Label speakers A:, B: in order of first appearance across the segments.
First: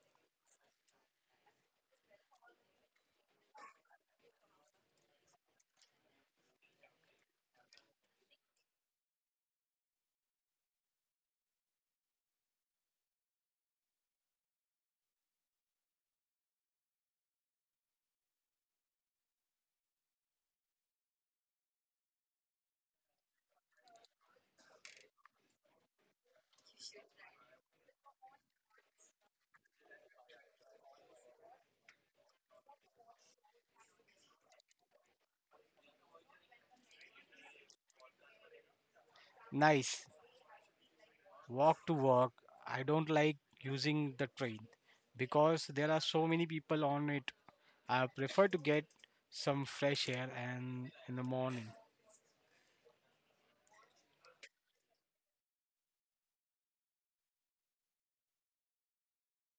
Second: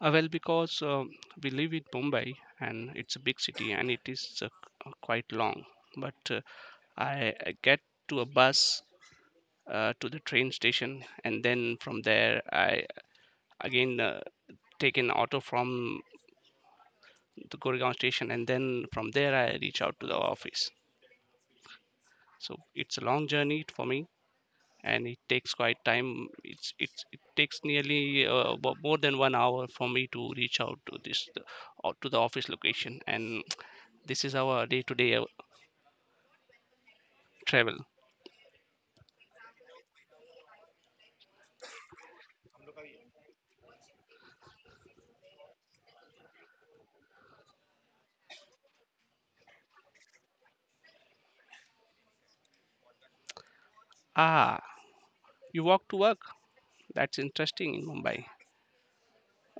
A: Well, because we live in Mumbai, and it's a big city, and it is quite long. But I get to a bus, to the train station, and then from there I again take an auto from to Goregaon station, and then from there I reach out to the office. So it's a long journey for me, and it takes quite time. It takes nearly more than 1 hour for me to reach out to this or to the office location, and this is our day-to-day travel.
B: Nice. Walk to work. I don't like using the train because there are so many people on it. I prefer to get some fresh air and in the morning.
A: Ah, you walk to work. That's interesting in Mumbai.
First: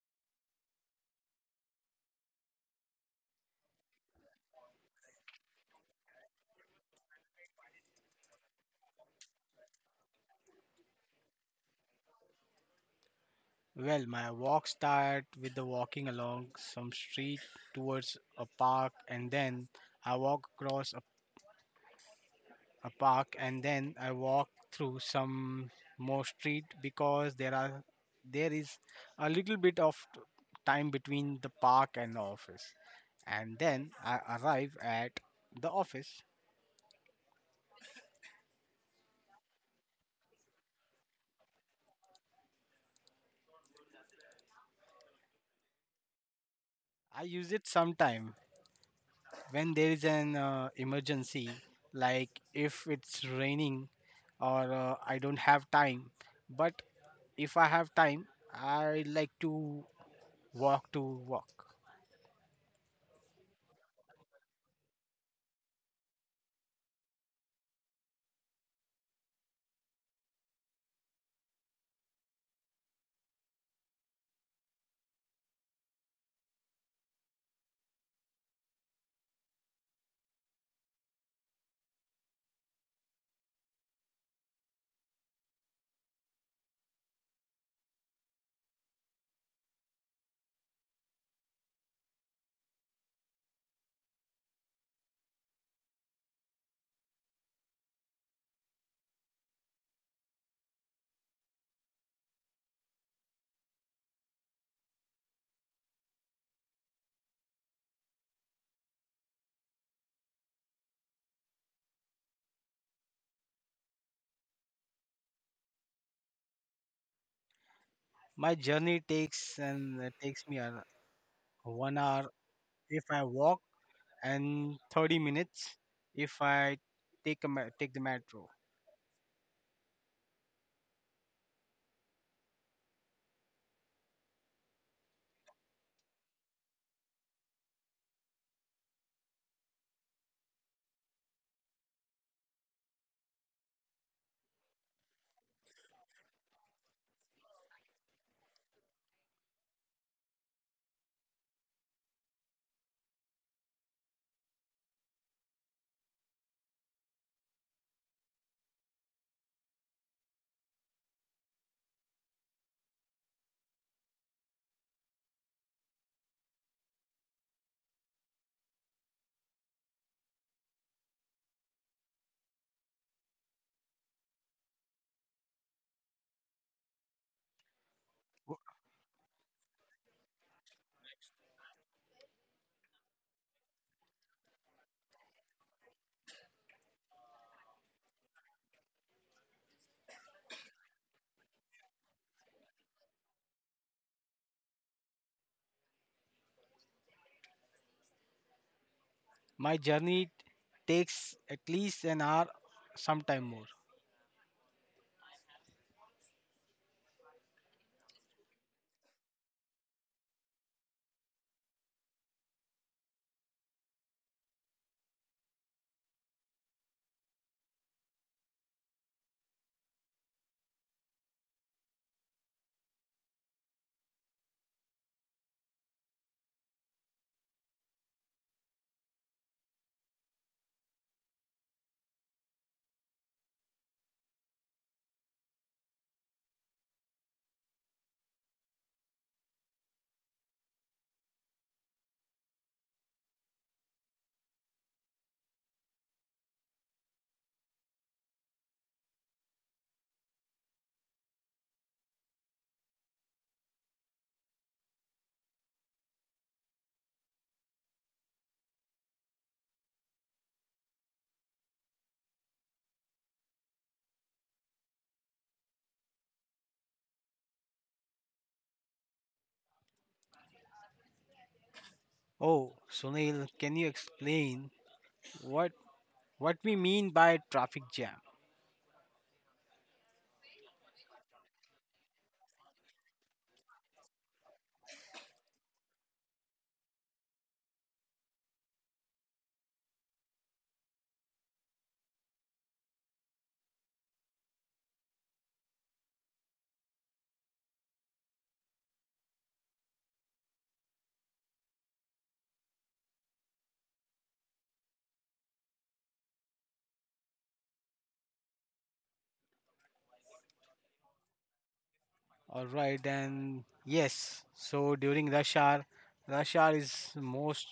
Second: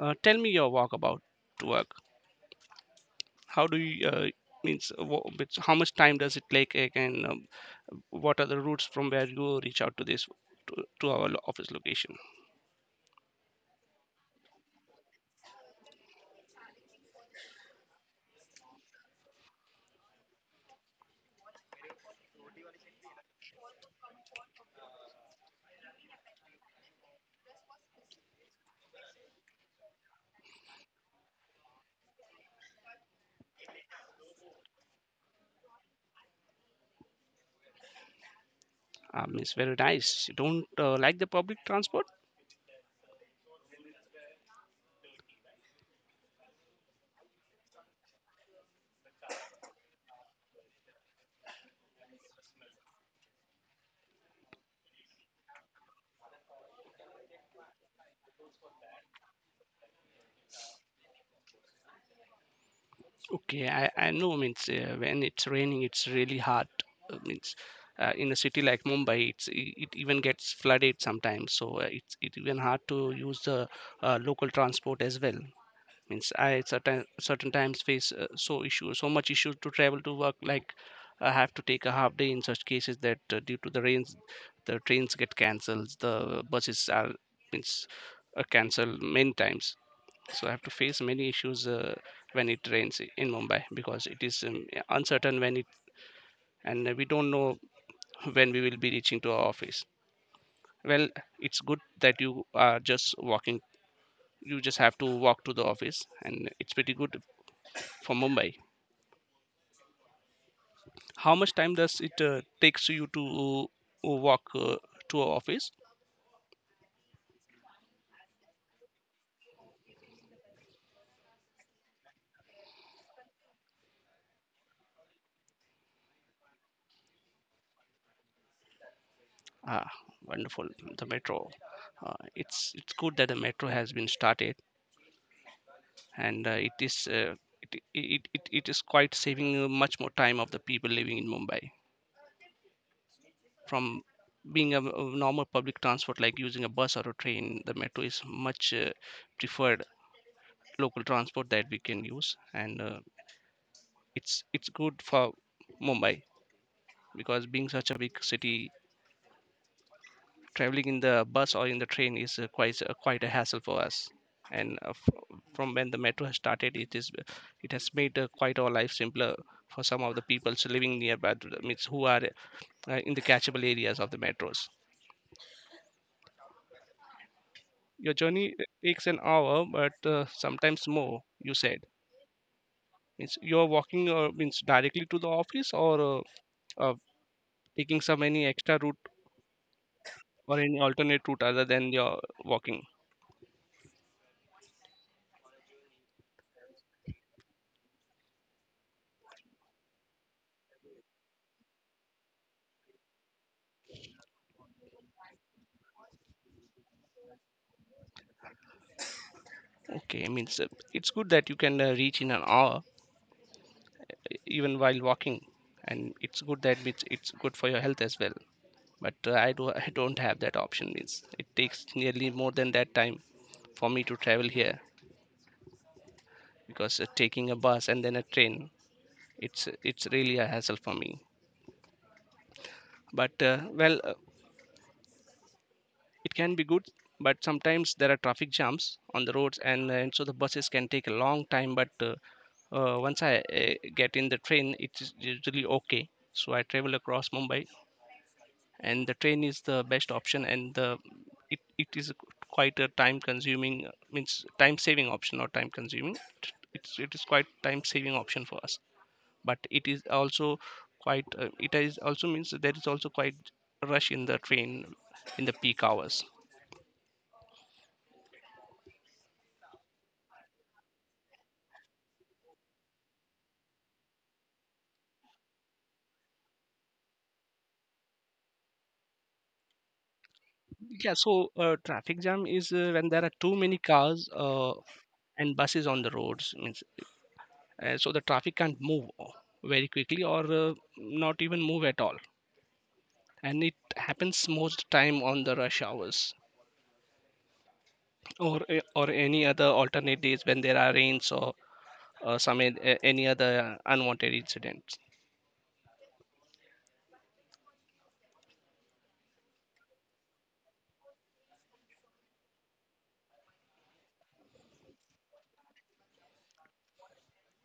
A: Tell me your walk about to work. How do you means, how much time does it take? And what are the routes from where you reach out to to, to our office location?
B: Well, my walk start with the walking along some street towards a park, and then I walk across a park, and then I walk through some more street because there is a little bit of time between the park and the office, and then I arrive at the office.
A: It's very nice you don't like the public transport.
B: I use it sometime when there is an emergency like if it's raining or I don't have time, but if I have time I like to walk to walk.
A: Okay, I know, means, when it's raining, it's really hard. Means In a city like Mumbai, it even gets flooded sometimes, so it even hard to use the local transport as well. Means I certain times face so much issues to travel to work. Like, I have to take a half day in such cases, that due to the rains, the trains get cancelled, the buses are, means, are cancelled many times. So I have to face many issues when it rains in Mumbai, because it is uncertain when it, and we don't know when we will be reaching to our office. Well, it's good that you are just walking. You just have to walk to the office, and it's pretty good for Mumbai. How much time does it takes you to walk to our office?
B: My journey takes me 1 hour if I walk and 30 minutes if I take the metro.
A: Ah, wonderful. The metro. It's good that the metro has been started, and it is it is quite saving much more time of the people living in Mumbai, from being a normal public transport like using a bus or a train. The metro is much preferred local transport that we can use, and it's good for Mumbai, because being such a big city, traveling in the bus or in the train is quite a hassle for us. And from when the metro has started, it is, it has made quite our life simpler, for some of the people living nearby to the, means, who are in the catchable areas of the metros. Your journey
B: W-
A: takes an hour, but sometimes more, you said. Means you're walking, means directly to the office, or uh, uh, taking some any extra route or any alternate route other than your walking?
B: my journey takes at least an hour, sometime more.
A: Okay, means, it's good that you can reach in an hour even while walking, and it's good that it's good for your health as well. But I do, I don't have that option. Means, it takes nearly more than that time for me to travel here, because taking a bus and then a train, it's really a hassle for me. But it can be good, but sometimes there are traffic jams on the roads, and so the buses can take a long time. But once I get in the train, it's usually okay, so I travel across Mumbai, and the train is the best option. And the it is quite a time consuming means time saving option, not time consuming. It is quite time saving option for us. But it is also quite it is also, means that there is also quite rush in the train in the peak hours.
B: Oh, Sunil, can you explain what we mean by traffic jam.
A: Yeah, so traffic jam is when there are too many cars and buses on the roads, means, so the traffic can't move very quickly, or not even move at all. And it happens most time on the rush hours, or or any other alternate days when there are rains, or any other unwanted incidents.
B: All right, and yes, so during rush hour is most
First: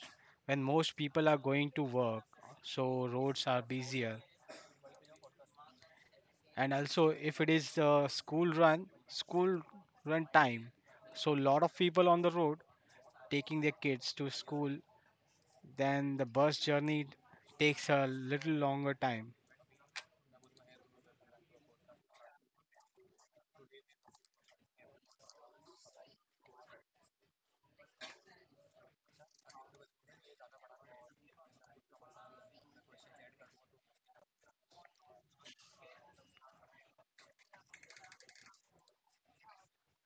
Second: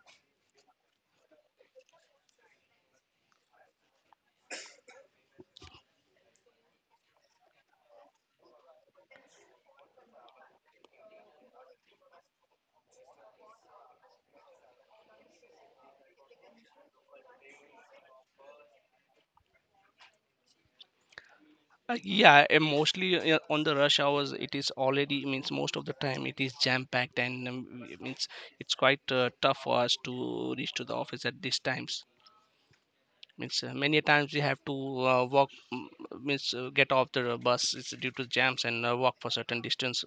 B: when most people are going to work, so roads are busier. And also, if it is school run time, so lot of people on the road taking their kids to school, then the bus journey takes a little longer time.
A: Yeah, and mostly on the rush hours, it is already, means, most of the time it is jam packed, and it means it's quite tough for us to reach to the office at these times. Means many a times we have to walk, means get off the bus, it's due to jams, and walk for certain distance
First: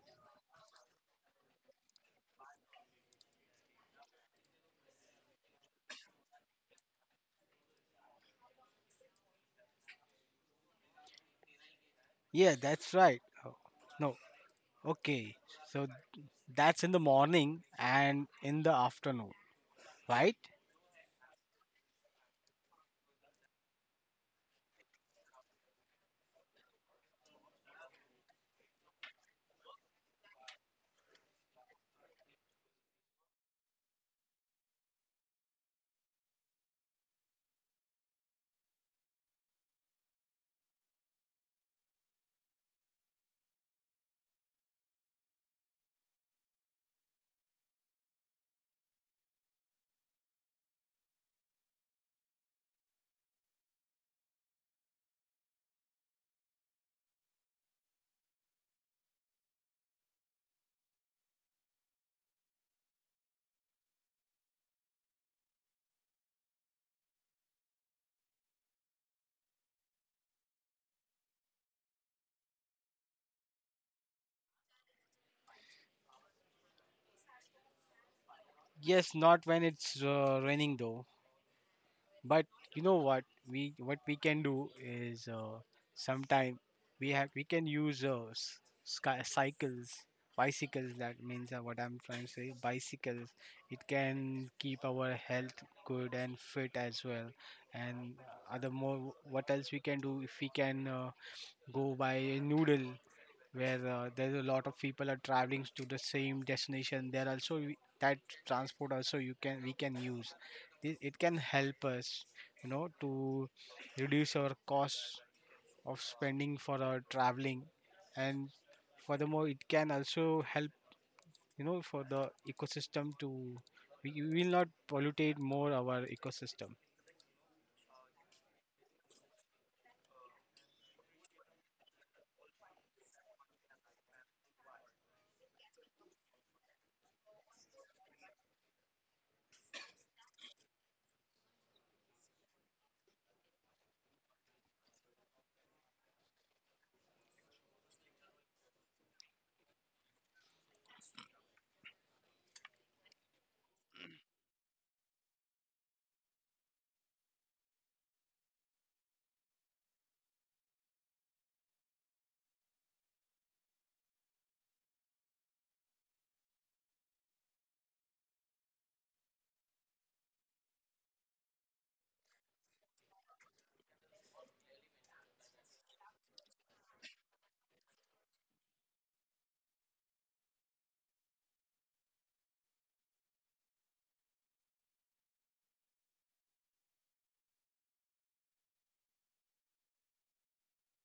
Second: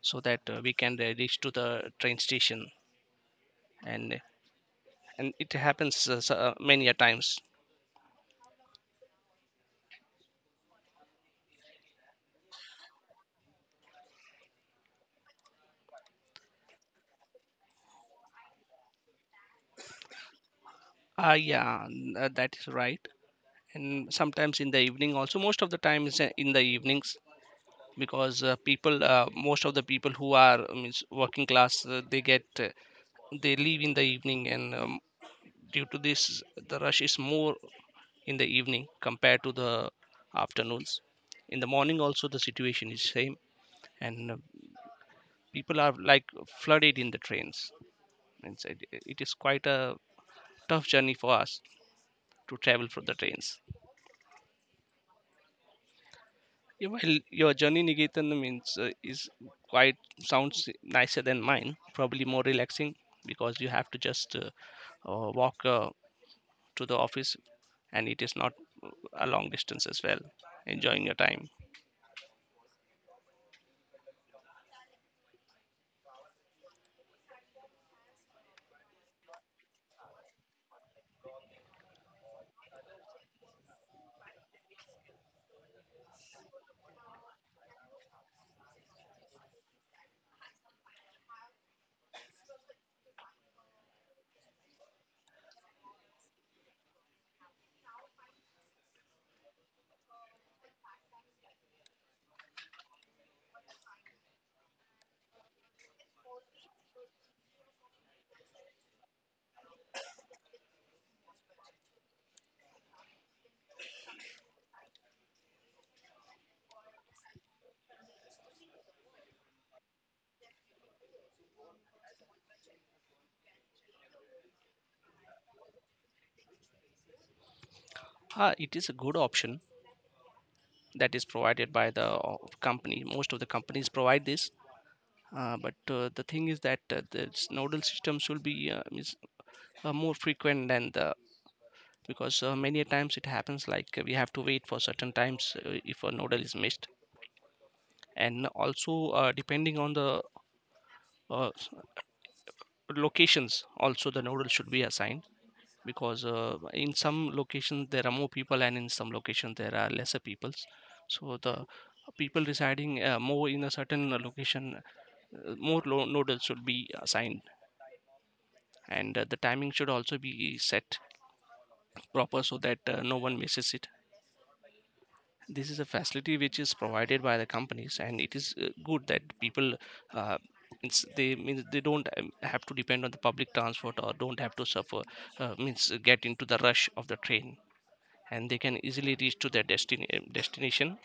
A: so that we can reach to the train station. and and it happens many a times.
B: Yeah, that's right. Oh, no, okay. So that's in the morning and in the afternoon, right?
A: Ah, yeah, that is right. And sometimes in the evening also, most of the time is in the evenings, because people most of the people who are is working class, they leave in the evening, and due to this, the rush is more in the evening compared to the afternoons. In the morning also the situation is same, and people are like flooded in the trains, and so it is quite a tough journey for us to travel for the trains. Yeah, while your journey, Nigetan, means is quite, sounds nicer than mine, probably more relaxing, because you have to just walk to the office, and it is not uh, a long distance as well, enjoying your time.
B: Yes, not when it's raining though. But you know what we can do is sometime we can use sky, cycles, bicycles. That means what I'm trying to say, bicycles. It can keep our health good and fit as well. And other more, what else we can do if we can go by a noodle where there's a lot of people are traveling to the same destination, there also that transport also you can we can use. It can help us, you know, to reduce our costs of spending for our traveling, and furthermore it can also help, you know, for the ecosystem to, we will not pollutate more our ecosystem.
A: Ah, it is a good option that is provided by the company. Most of the companies provide this. But the thing is that nodal systems will be more frequent than the, because many times it happens, like we have to wait for certain times if a nodal is missed. And also depending on the uh, s- locations also, the nodal should be assigned, because in some locations there are more people, and in some locations there are lesser peoples. So the people residing more in a certain location, nodals should be assigned, and the timing should also be set proper, so that no one misses it. This is a facility which is provided by the companies, and it is good that people uh, they, means they don't have to depend on the public transport, or don't have to suffer means get into the rush of the train, and they can easily reach to their destination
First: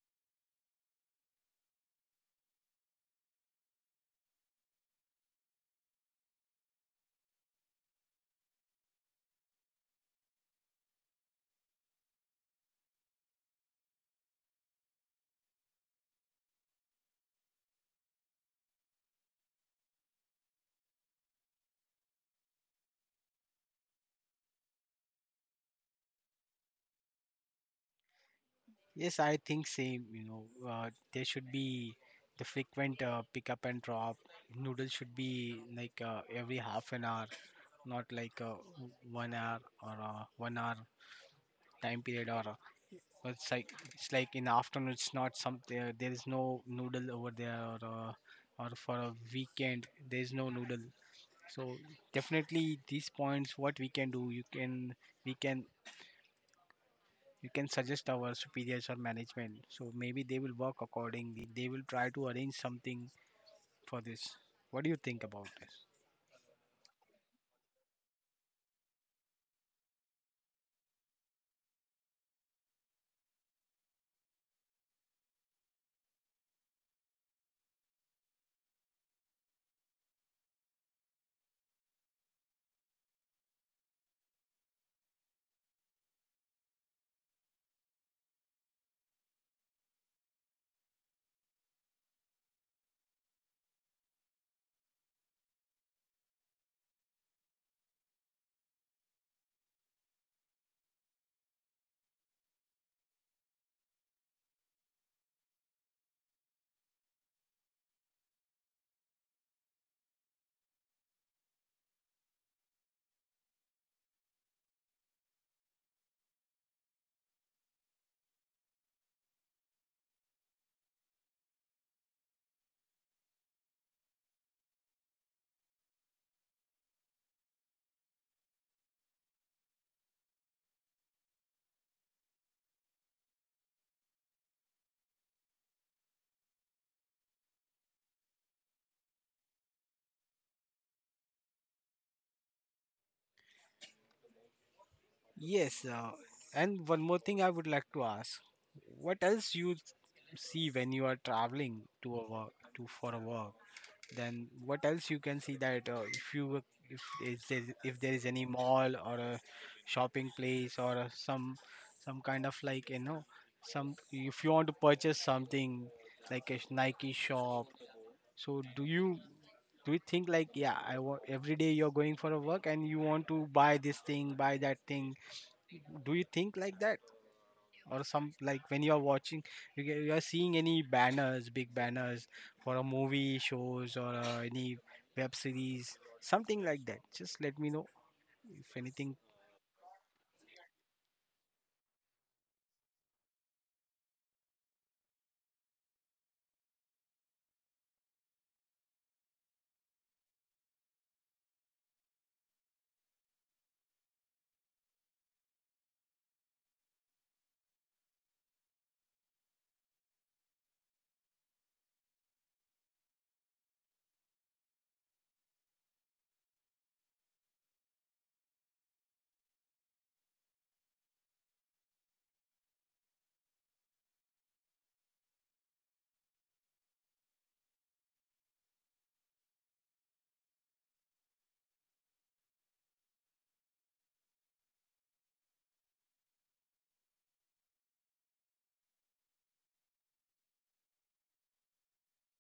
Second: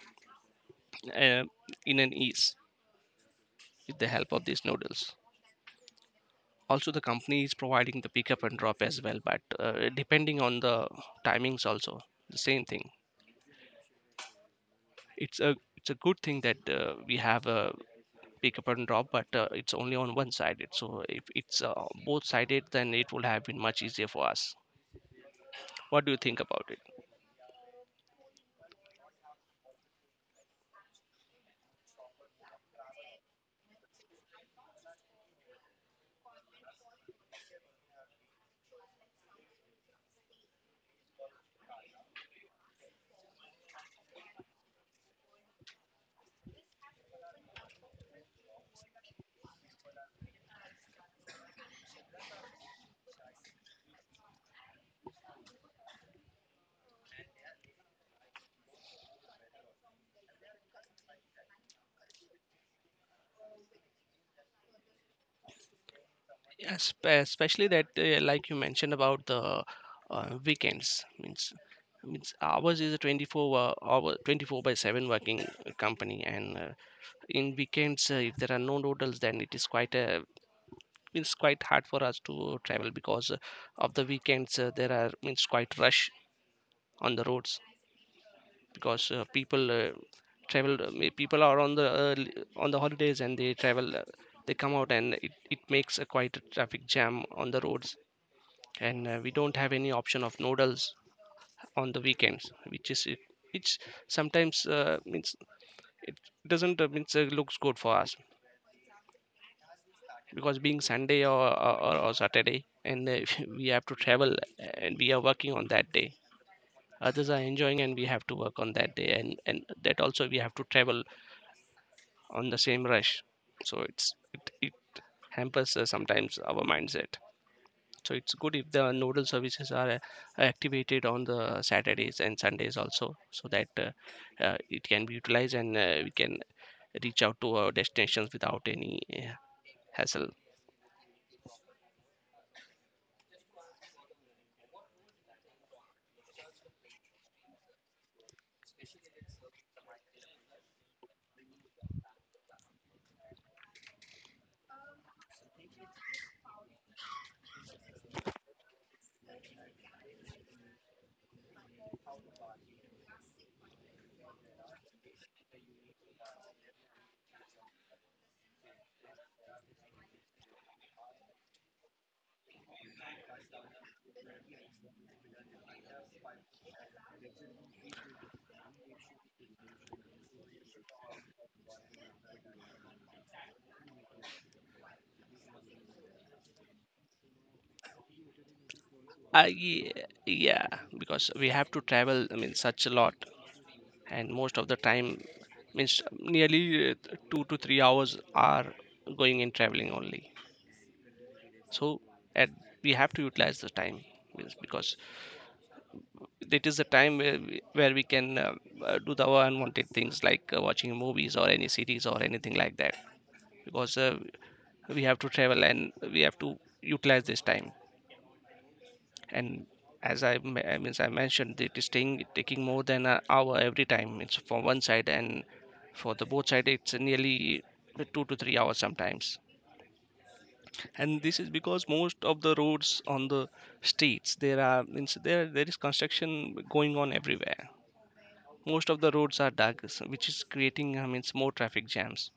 A: uh, in an ease with the help of these noodles. Also the company is providing the pickup and drop as well, but depending on the timings also, the same thing. It's a good thing that we have a pick up and drop, but it's only on one sided. So if it's both sided, then it would have been much easier for us. What do you think about it?
B: Yes, I think same. You know, there should be the frequent pick up and drop. Noodles should be like every half an hour, not like 1 hour or 1 hour time period. Or it's like, it's like in afternoon. It's not something. There is no noodle over there, or for a weekend there is no noodle. So definitely these points, what we can do, we can you can suggest our superiors or management. So maybe they will work accordingly. They will try to arrange something for this. What do you think about this?
A: Yes, especially that like you mentioned about the weekends means means ours is a 24 hour, 24 by 7 working company. And in weekends, if there are no noodles, then it is quite a, it's quite hard for us to travel, because of the weekends, there are, means, quite rush on the roads, because people travel people are on the on the holidays and they travel, they come out, and it makes a quite a traffic jam on the roads. And we don't have any option of noodles on the weekends, which is it, which sometimes means it doesn't means looks good for us, because being Sunday or Saturday, and we have to travel, and we are working on that day. Others are enjoying, and we have to work on that day, and that also we have to travel on the same rush. So it's it hampers sometimes our mindset. So it's good if the nodal services are activated on the Saturdays and Sundays also, so that it can be utilized, and we can reach out to our destinations without any uh, hassle.
B: Yes, and one more thing I would like to ask. What else you see when you are traveling to a work to for a work? Then what else you can see that if you were, if is there, if there is any mall or a shopping place or a, some kind of like, you know, some, if you want to purchase something like a Nike shop. So do you think like, yeah, I want, every day you're going for a work and you want to buy this thing, buy that thing. Do you think like that? Or some, like when you are watching, you get, you are seeing any banners, big banners for a movie shows or any web series, something like that, just let me know if anything.
A: uh, ye- yeah, because we have to travel, I mean, such a lot, and most of the time, means, nearly uh, 2 to 3 hours are going in traveling only. So, and we have to utilize the time, because it is a Time where where we can do the unwanted things like watching movies or any series or anything like that. Because we have to travel and we have to utilize this time. And as I, me- I means I mentioned, it is taking more than an hour every time. It's for one side, and for the both side it's nearly 2 to 3 hours sometimes. And this is because most of the roads on the streets, there are means there is construction going on everywhere. Most of the roads are dug which is creating, I mean, more traffic jams.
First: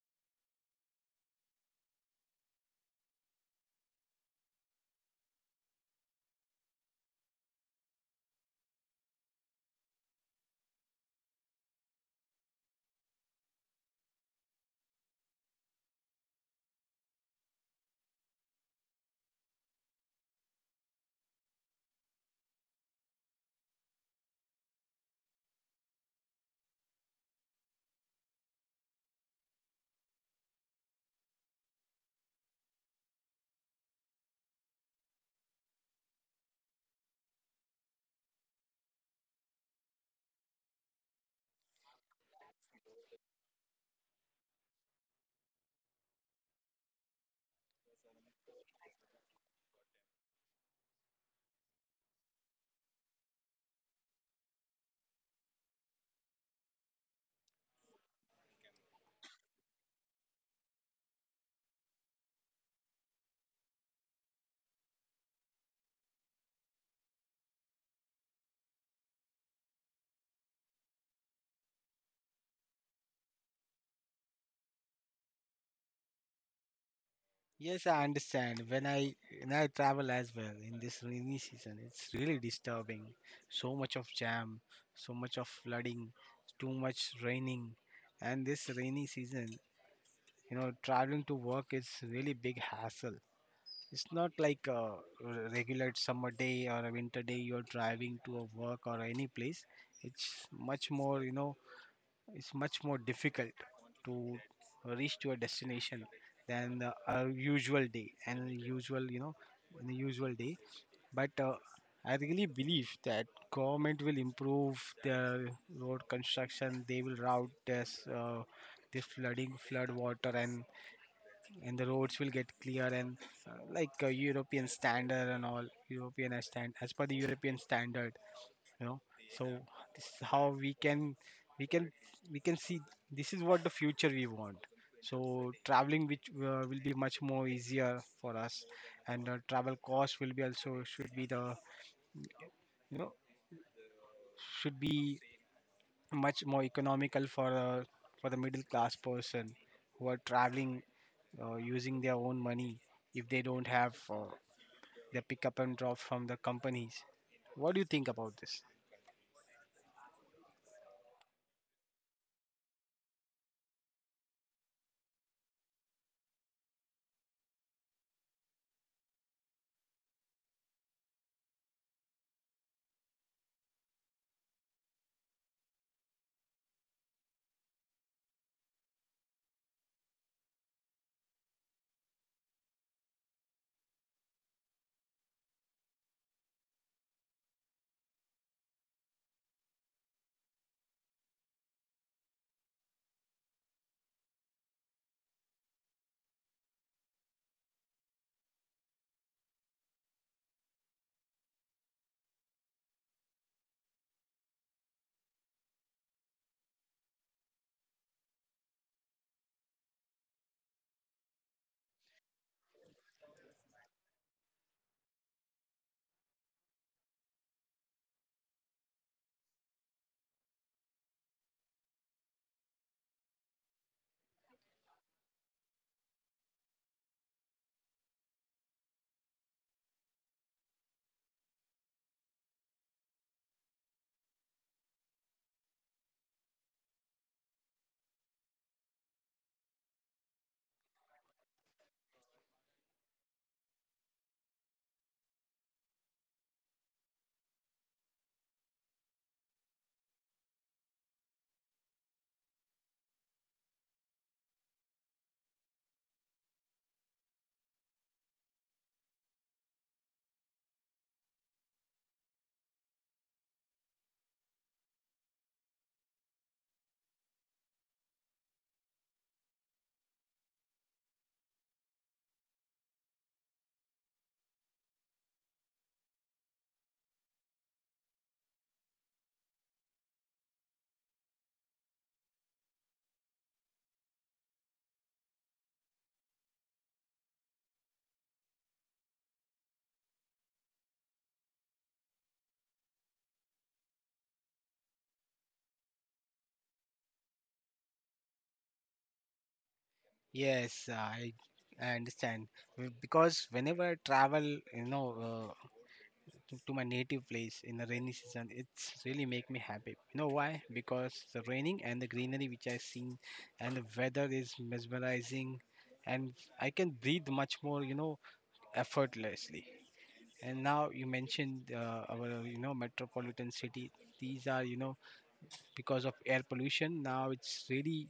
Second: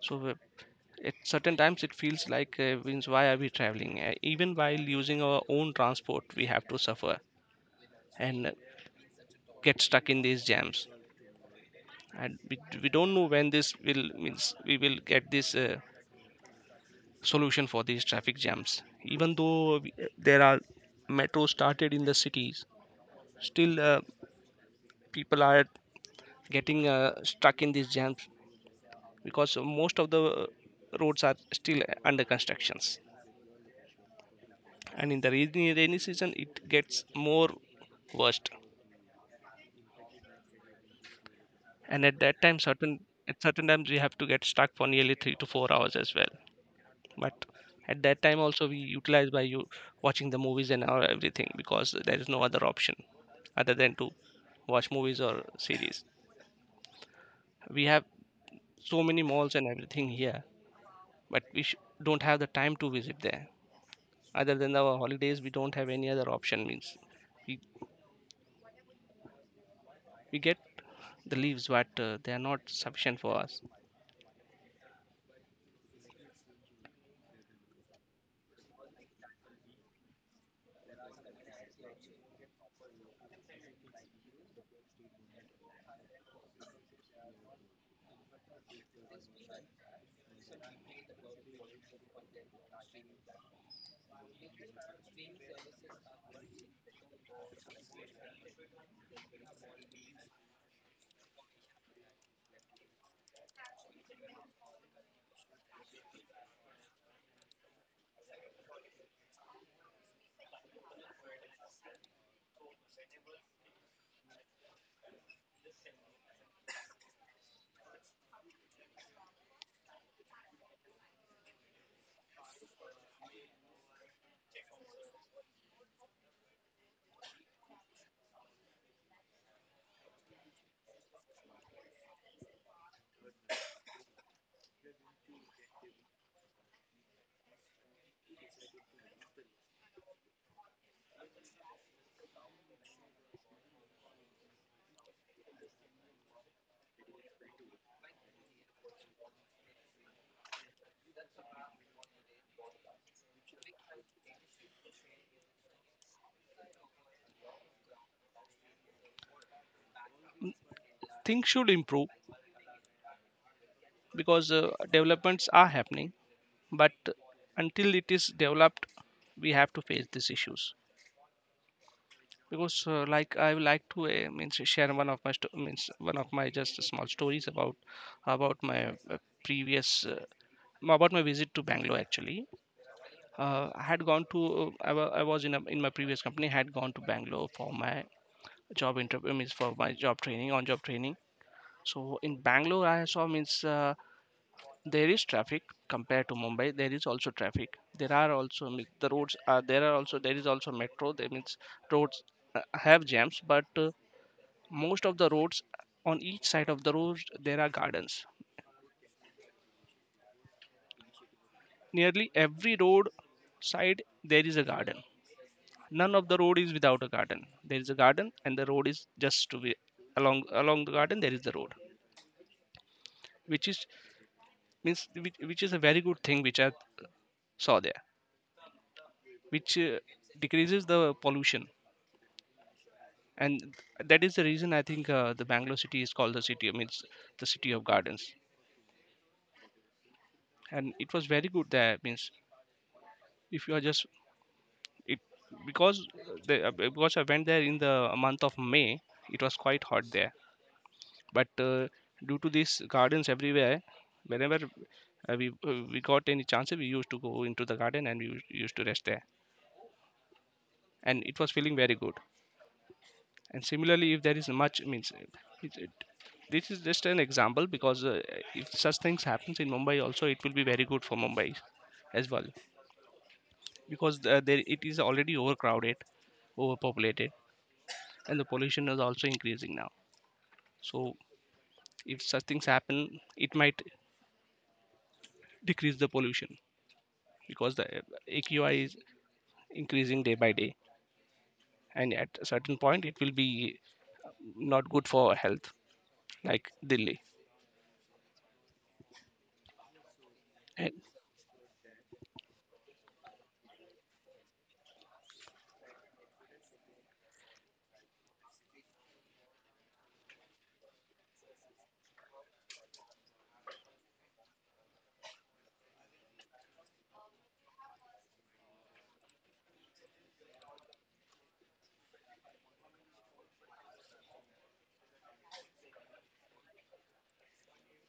A: So at certain times it feels like, means why are we traveling? Even while using our own transport, we have to suffer and get stuck in these jams. And we don't know when this will, means we will get this, solution for these traffic jams. Even though there are metro started in the cities, still people are getting, stuck in these jams, because most of the roads are still under constructions. And in the rainy season it gets more worst, and at that time certain at certain times we have to get stuck for nearly 3 to 4 hours as well. But at that time also we utilize by you watching the movies and our everything, because there is no other option other than to watch movies or series. We have so many malls and everything here, but don't have the time to visit there. Other than our holidays, we don't have any other option. Means we, we get the leaves, but they are not sufficient for us.
B: Yes, I understand when I travel as well in this rainy season it's really disturbing, so much of jam, so much of flooding, too much raining. And this rainy season, you know, traveling to work is really big hassle. It's not like a regular summer day or a winter day you're driving to a work or any place. It's much more, you know, it's much more difficult to reach to a destination than a usual day and usual, you know, the usual day. But I really believe that government will improve their road construction. They will route this flooding, flood water, and the roads will get clear and like European standard and all, European as per the European standard, you know. So this is how we can, we can, we can see this is what the future we want. So traveling which will be much more easier for us, and travel cost will be also should be the, you know, should be much more economical for the middle class person who are traveling using their own money if they don't have they pick up and drop from the companies. What do you think about this?
A: Things should improve, because developments are happening, but until it is developed we have to face these issues. Because like I would like to, means share one of my sto- means one of my just small stories about my uh, previous, uh, about my visit to Bangalore. Actually, I had gone to, I was in a, in my previous company. I had gone to Bangalore for my job interview means for my job training, on job training. So in Bangalore I saw, means there is traffic. Compared to Mumbai, there is also traffic. There are also, means the roads are there are also, there is also metro. That means Roads have jams, but most of the roads, on each side of the road there are gardens. Nearly every road side there is a garden. None of the road is without a garden. There is a garden and the road is just to be along the garden. There is the road, which is, means which is a very good thing which I saw there, which decreases the pollution. And that is the reason, I think the Bangalore city is called the city means the city of gardens. And it was very good there. Means If you are just it, because I went there in the month of May, it was quite hot there. But due to these gardens everywhere, whenever we got any chance we used to go into the garden and we used used to rest there, and it was feeling very good. And similarly, if there is much, it, it, this is just an example. Because if such things happens in Mumbai also, it will be very good for Mumbai as well. Because there it is already overcrowded, overpopulated, and the pollution is also increasing now. So if such things happen, it might decrease the pollution, because the AQI is increasing day by day, and at a certain point it will be not good for health, like Delhi.
B: Yes,
A: And
B: I understand. Because whenever I travel, you know, to my native place in the rainy season, it's really make me happy. You know why? Because the raining and the greenery which I seen, and the weather is mesmerizing, and I can breathe much more, you know, effortlessly. And now you mentioned our, you know, metropolitan city. These are, you know, because of air pollution. Now it's really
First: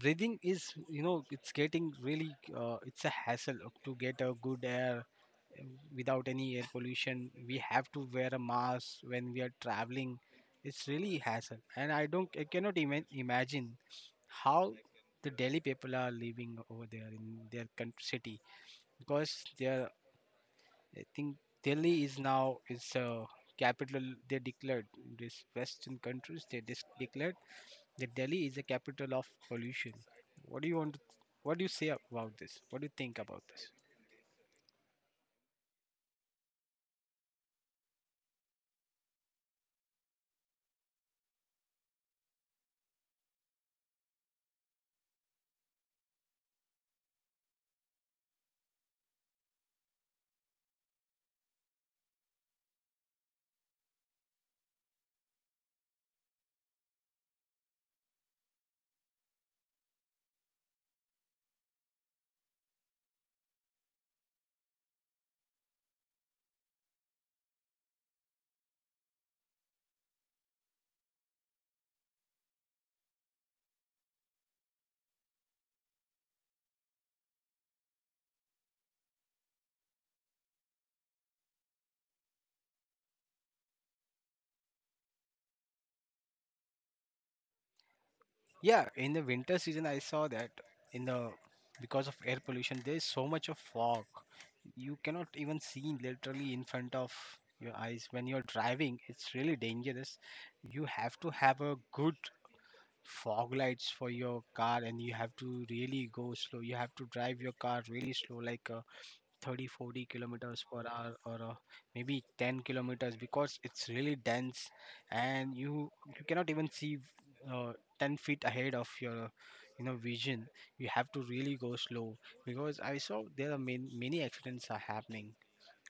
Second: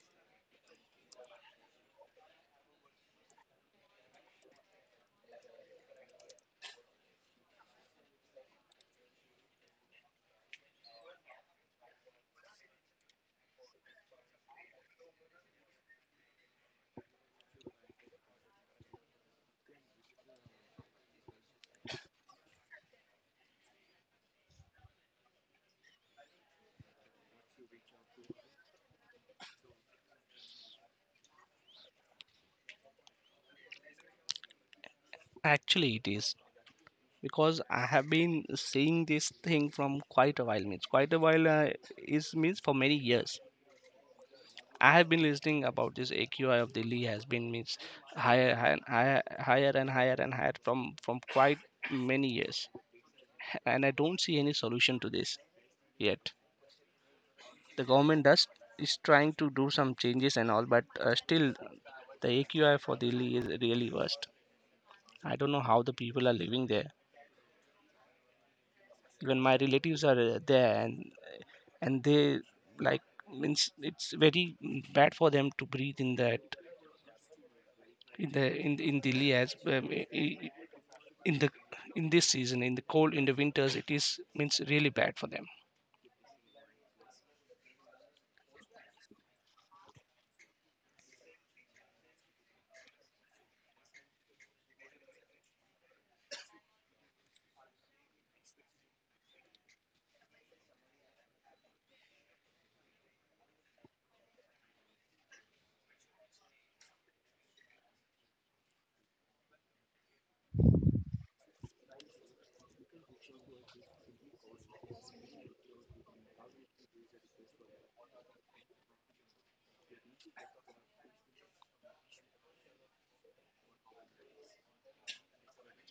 B: breathing is, you know, it's getting really it's a hassle to get a good air uh, without any air pollution. We have to wear a mask when we are traveling. It's really hassle, and I don't, I cannot even imagine how the Delhi people are living over there in their country city because they're, I think Delhi is now is a capital. They declared, this western countries, they just declared that Delhi is the capital of pollution. What do you want? What do you say about this? What do you think about this?
A: actually, it is, because I have been seeing this thing from quite a while. Means Quite a while, is means for many years I have been listening about this. AQI of Delhi has been, means higher and higher, higher and higher from quite many years, and I don't see any solution to this yet. The government does is trying to do some changes and all, but still the AQI for Delhi is really worst. I don't know how the people are living there. Even my relatives are there, and they, like, means it's very bad for them to breathe in that in the in Delhi. As I- in the In this season, in the winters, it is, means really bad for them.
B: Yeah, in the winter season, I saw that in the, because of air pollution, there is so much of fog. You cannot even see literally in front of your eyes when you're driving. It's really dangerous. You have to have a good fog lights for your car, and you have to really go slow. You have to drive your car really slow, like. 30, 40 kilometers per hour or maybe 10 kilometers because it's really dense. And you cannot even see uh, 10 feet ahead of your, you know, vision. You have to really go slow because I saw there are many, many accidents are happening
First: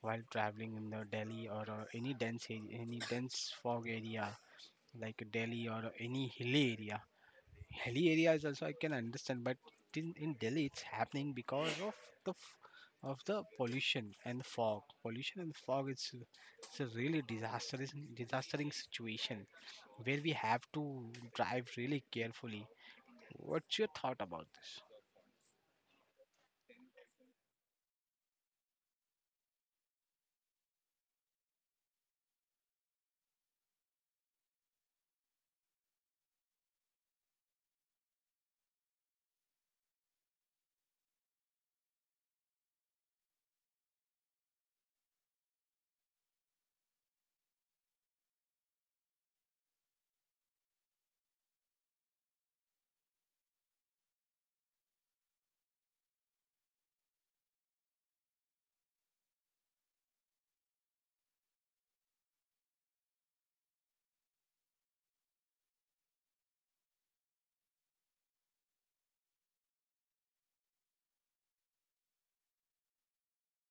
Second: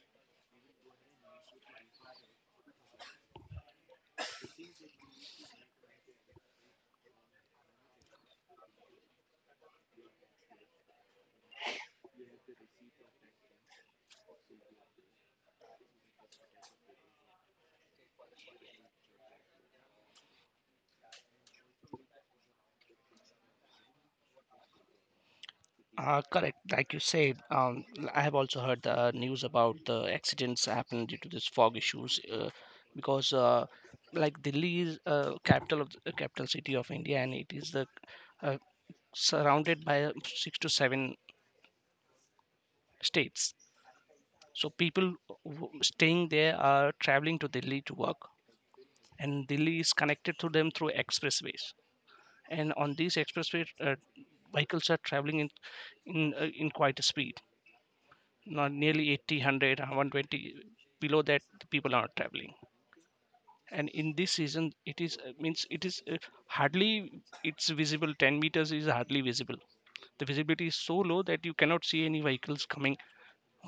B: while traveling in the Delhi or any dense fog area like Delhi or any hilly area. Hilly areas also I can understand, but in Delhi it's happening because of the f- of the pollution and fog. Pollution and fog, it's a really disastrous disastering situation where we have to drive really carefully. What's your thought about this?
A: Correct. Like you said, I have also heard the news about the accidents happened due to this fog issues. Because Like Delhi is, capital city of India, and it is the uh, surrounded by six to seven states. So people who staying there are traveling to Delhi to work, and Delhi is connected to them through expressways. And on these expressways, vehicles are traveling in, in quite a speed, not nearly 80, 100, 120. Below that the people are not traveling. And in this season it is, hardly it's visible. 10 meters is hardly visible. The visibility is so low that you cannot see any vehicles coming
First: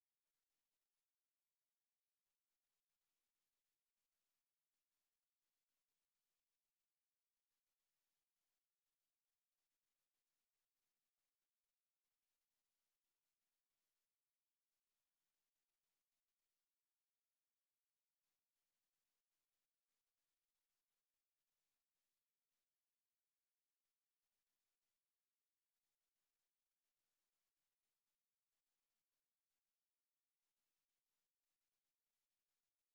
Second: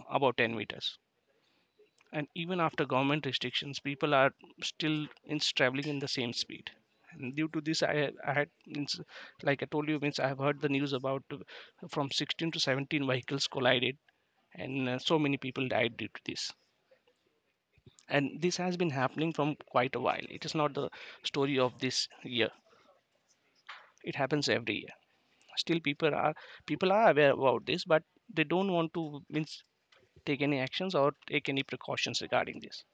A: above 10 meters. And even after government restrictions, people are still in traveling in the same speed. And due to I had, means, like I told you, means I have heard the news about, from 16 to 17 vehicles collided, and so many people died due to this. And this has been happening from quite a while. It is not the story of this year, it happens every year. Still people are aware about this, but they don't want to, means take any actions or take any precautions regarding this.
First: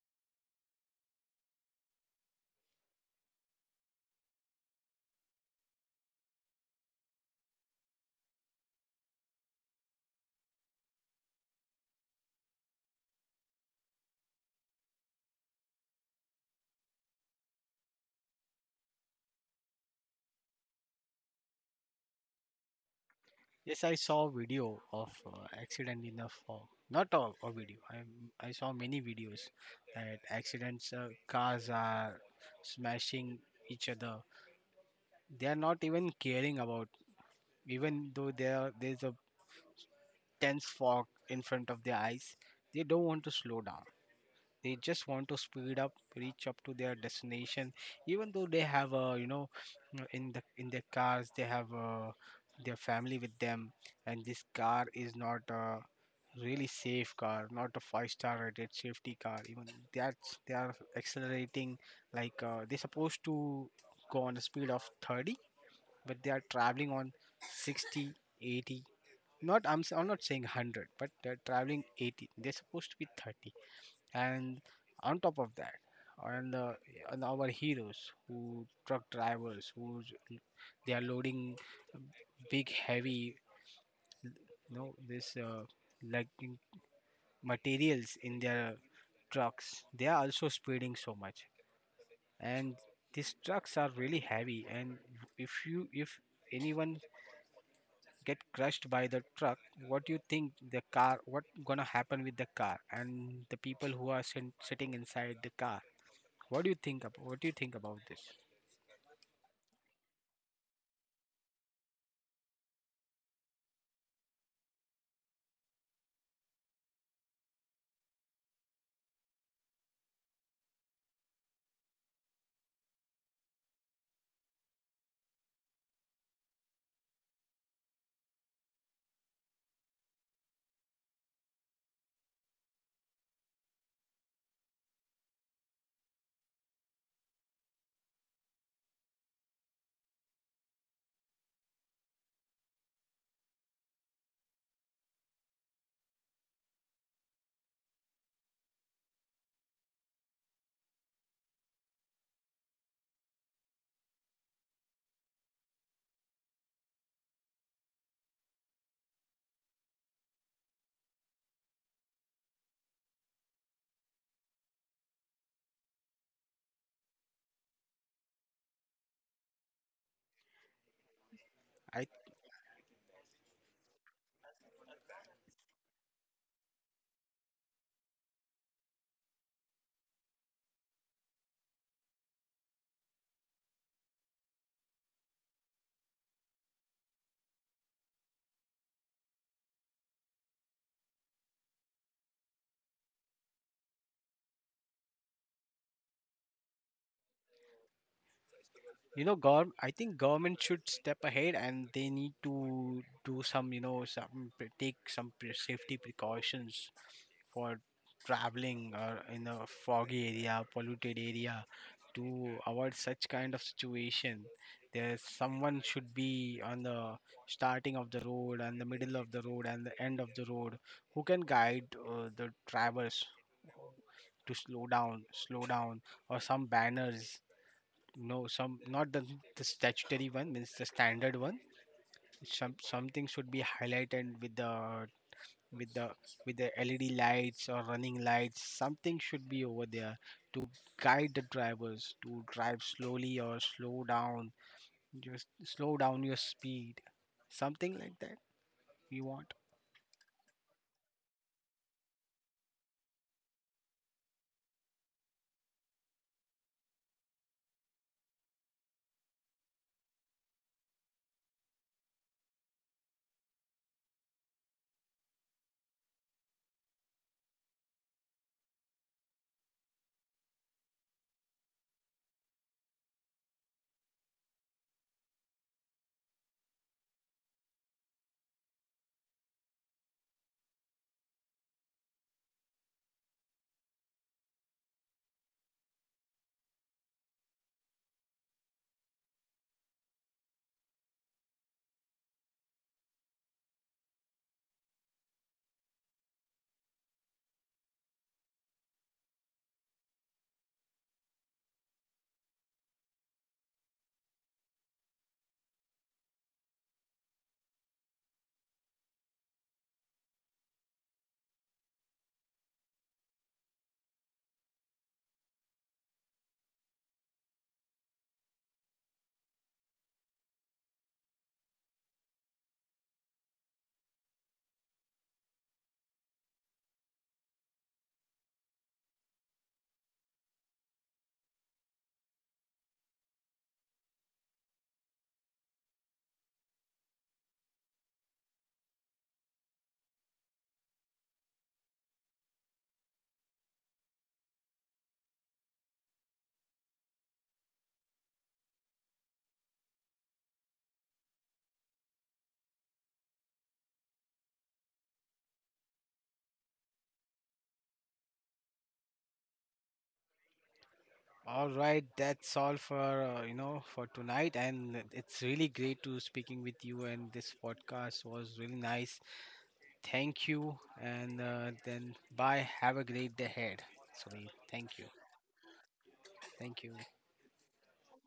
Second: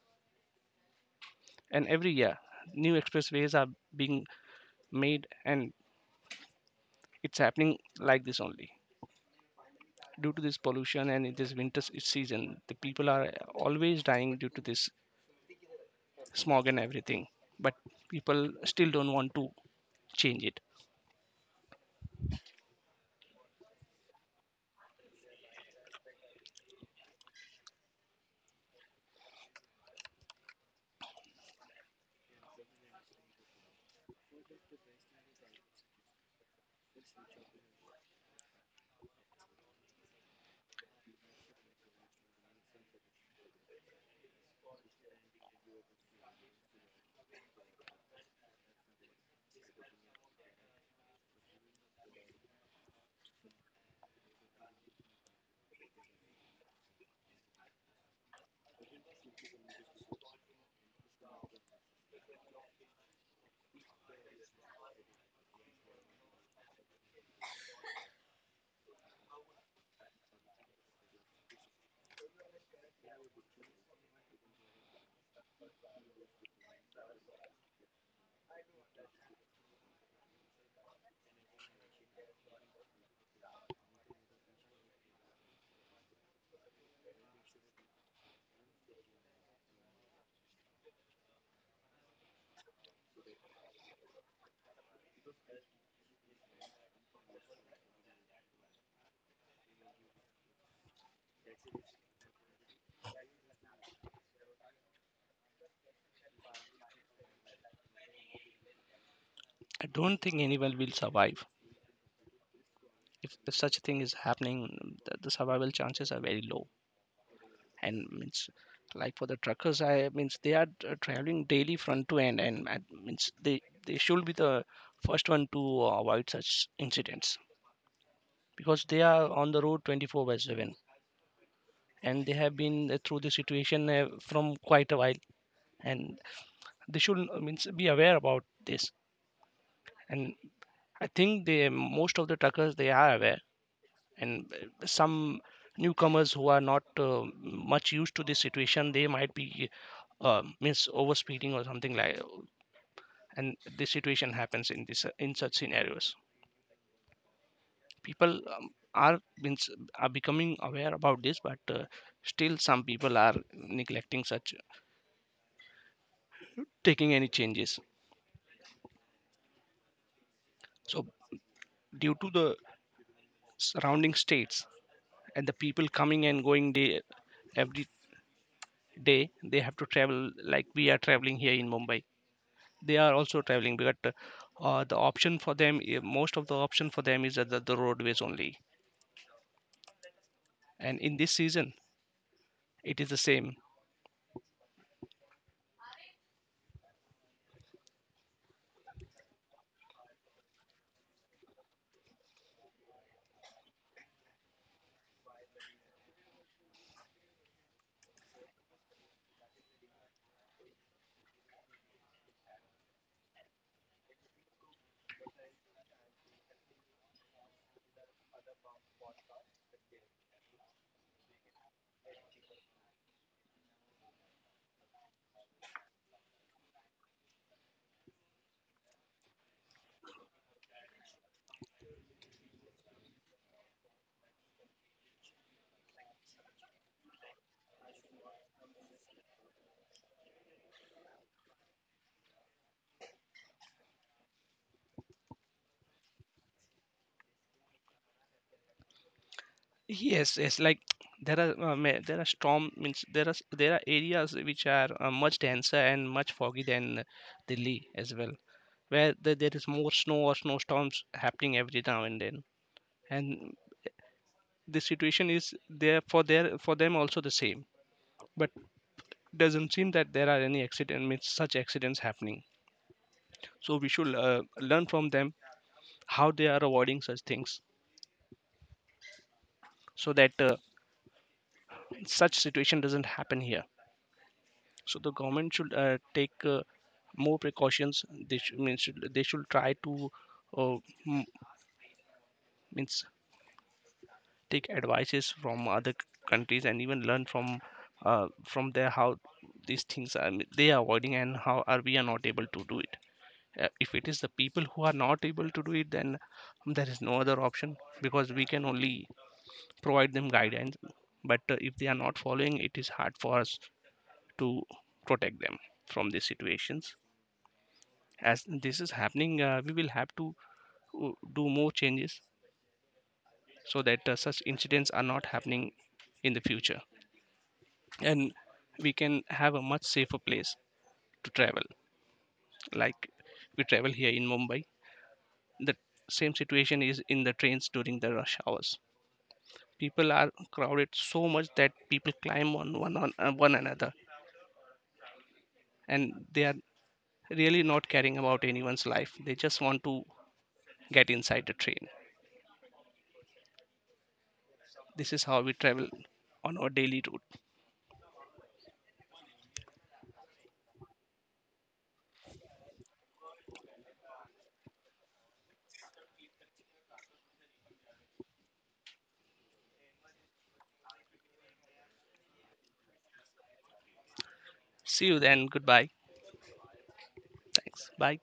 A: And every year new expressways are being made, and it's happening like this only. Due to this pollution, and in this winter season, the people are always dying due to this smog and everything. But people still don't want to change it.
B: Yes, I saw a video of accident in a fog. Not all a video. I saw many videos that accidents, cars are smashing each other. They are not even caring about, even though there there's a dense fog in front of their eyes, they don't want to slow down, they just want to speed up, reach up to their destination, even though they have a, you know, in their cars they have their family with them. And this car is not a really safe car, not a five-star rated safety car even. That's they are accelerating like they're supposed to go on a speed of 30, but they are traveling on 60, 80. Not I'm I'm not saying 100, but they're traveling 80. They're supposed to be 30. And on top of that, on the on our heroes who truck drivers who, they are loading big heavy, you know, this like in- materials in their trucks, they are also speeding so much. And these trucks are really heavy, and if you if anyone get crushed by the truck, what do you think the car what gonna happen with the car and the people who are sitting inside the car? What do you think about, what do you think about this?
A: I don't think anyone will survive. If such a thing is happening, the survival chances are very low. And like for the truckers, I means they are traveling daily front to end, and means they should be the first one to avoid such incidents, because they are on the road 24 by 7, and they have been through the situation from quite a while, and they should, means be aware about this. And I think they most of the truckers they are aware, and some newcomers who are not much used to this situation, they might be miss overspeeding or something like. And this situation happens in this, in such scenarios, people are means are becoming aware about this, but still some people are neglecting such, taking any changes. So
B: I
A: due to the surrounding states and the people coming and going day every day, they have to travel. Like we are traveling here in Mumbai, they are also traveling, but the option for them eh, most of the option for them is at the roadways only, and in this season it is the same.
B: You know, I think government should step ahead and they need to do some, you know, take some pre, safety precautions for traveling or in a foggy area, polluted area, to avoid such kind of situation. There's someone should be on the starting of the road and the middle of the road and the end of the road who can guide the drivers to slow down, or some banners. No, some not the, the statutory one means the standard one. Some something should be highlighted with with the the LED lights or running lights. Something should be over there to guide the drivers to drive slowly or slow down. Just slow down your speed. Something like that we want.
A: Yes, yes. Like there are there are storm means there are there are areas which are much denser and much foggy than Delhi as well, where there is more snow or snowstorms happening every now and then. And the situation is there for their, for them also the same. But doesn't seem that there are any accident, means such accidents happening. So we should learn from them how they are avoiding such things, so that such situation doesn't happen here. So the government should take more precautions. They should, means should they should try to, uh, m- means take advices from other countries, and even learn from there how these things are they are avoiding, and how are we are not able to do it. If it is the people who are not able to do it, then there is no other option, because we can only provide them guidance. But if they are not following, it is hard for us to protect them from these situations. As this is happening, we will have to do more changes so that such incidents are not happening in the future, and we can have a much safer place to travel. Like we travel here in Mumbai, the same situation is in the trains during the rush hours. People are crowded so much that people climb on one another, and they are really not caring about anyone's life. They just want to get inside the train. This is how we travel on our daily route.
B: All right, that's all for you know for tonight, and it's really great to speaking with you. And this podcast was really nice. Thank you, and then bye. Have a great day ahead. So thank you,
A: See you then. Goodbye.
B: thank you.
A: Thanks. Bye.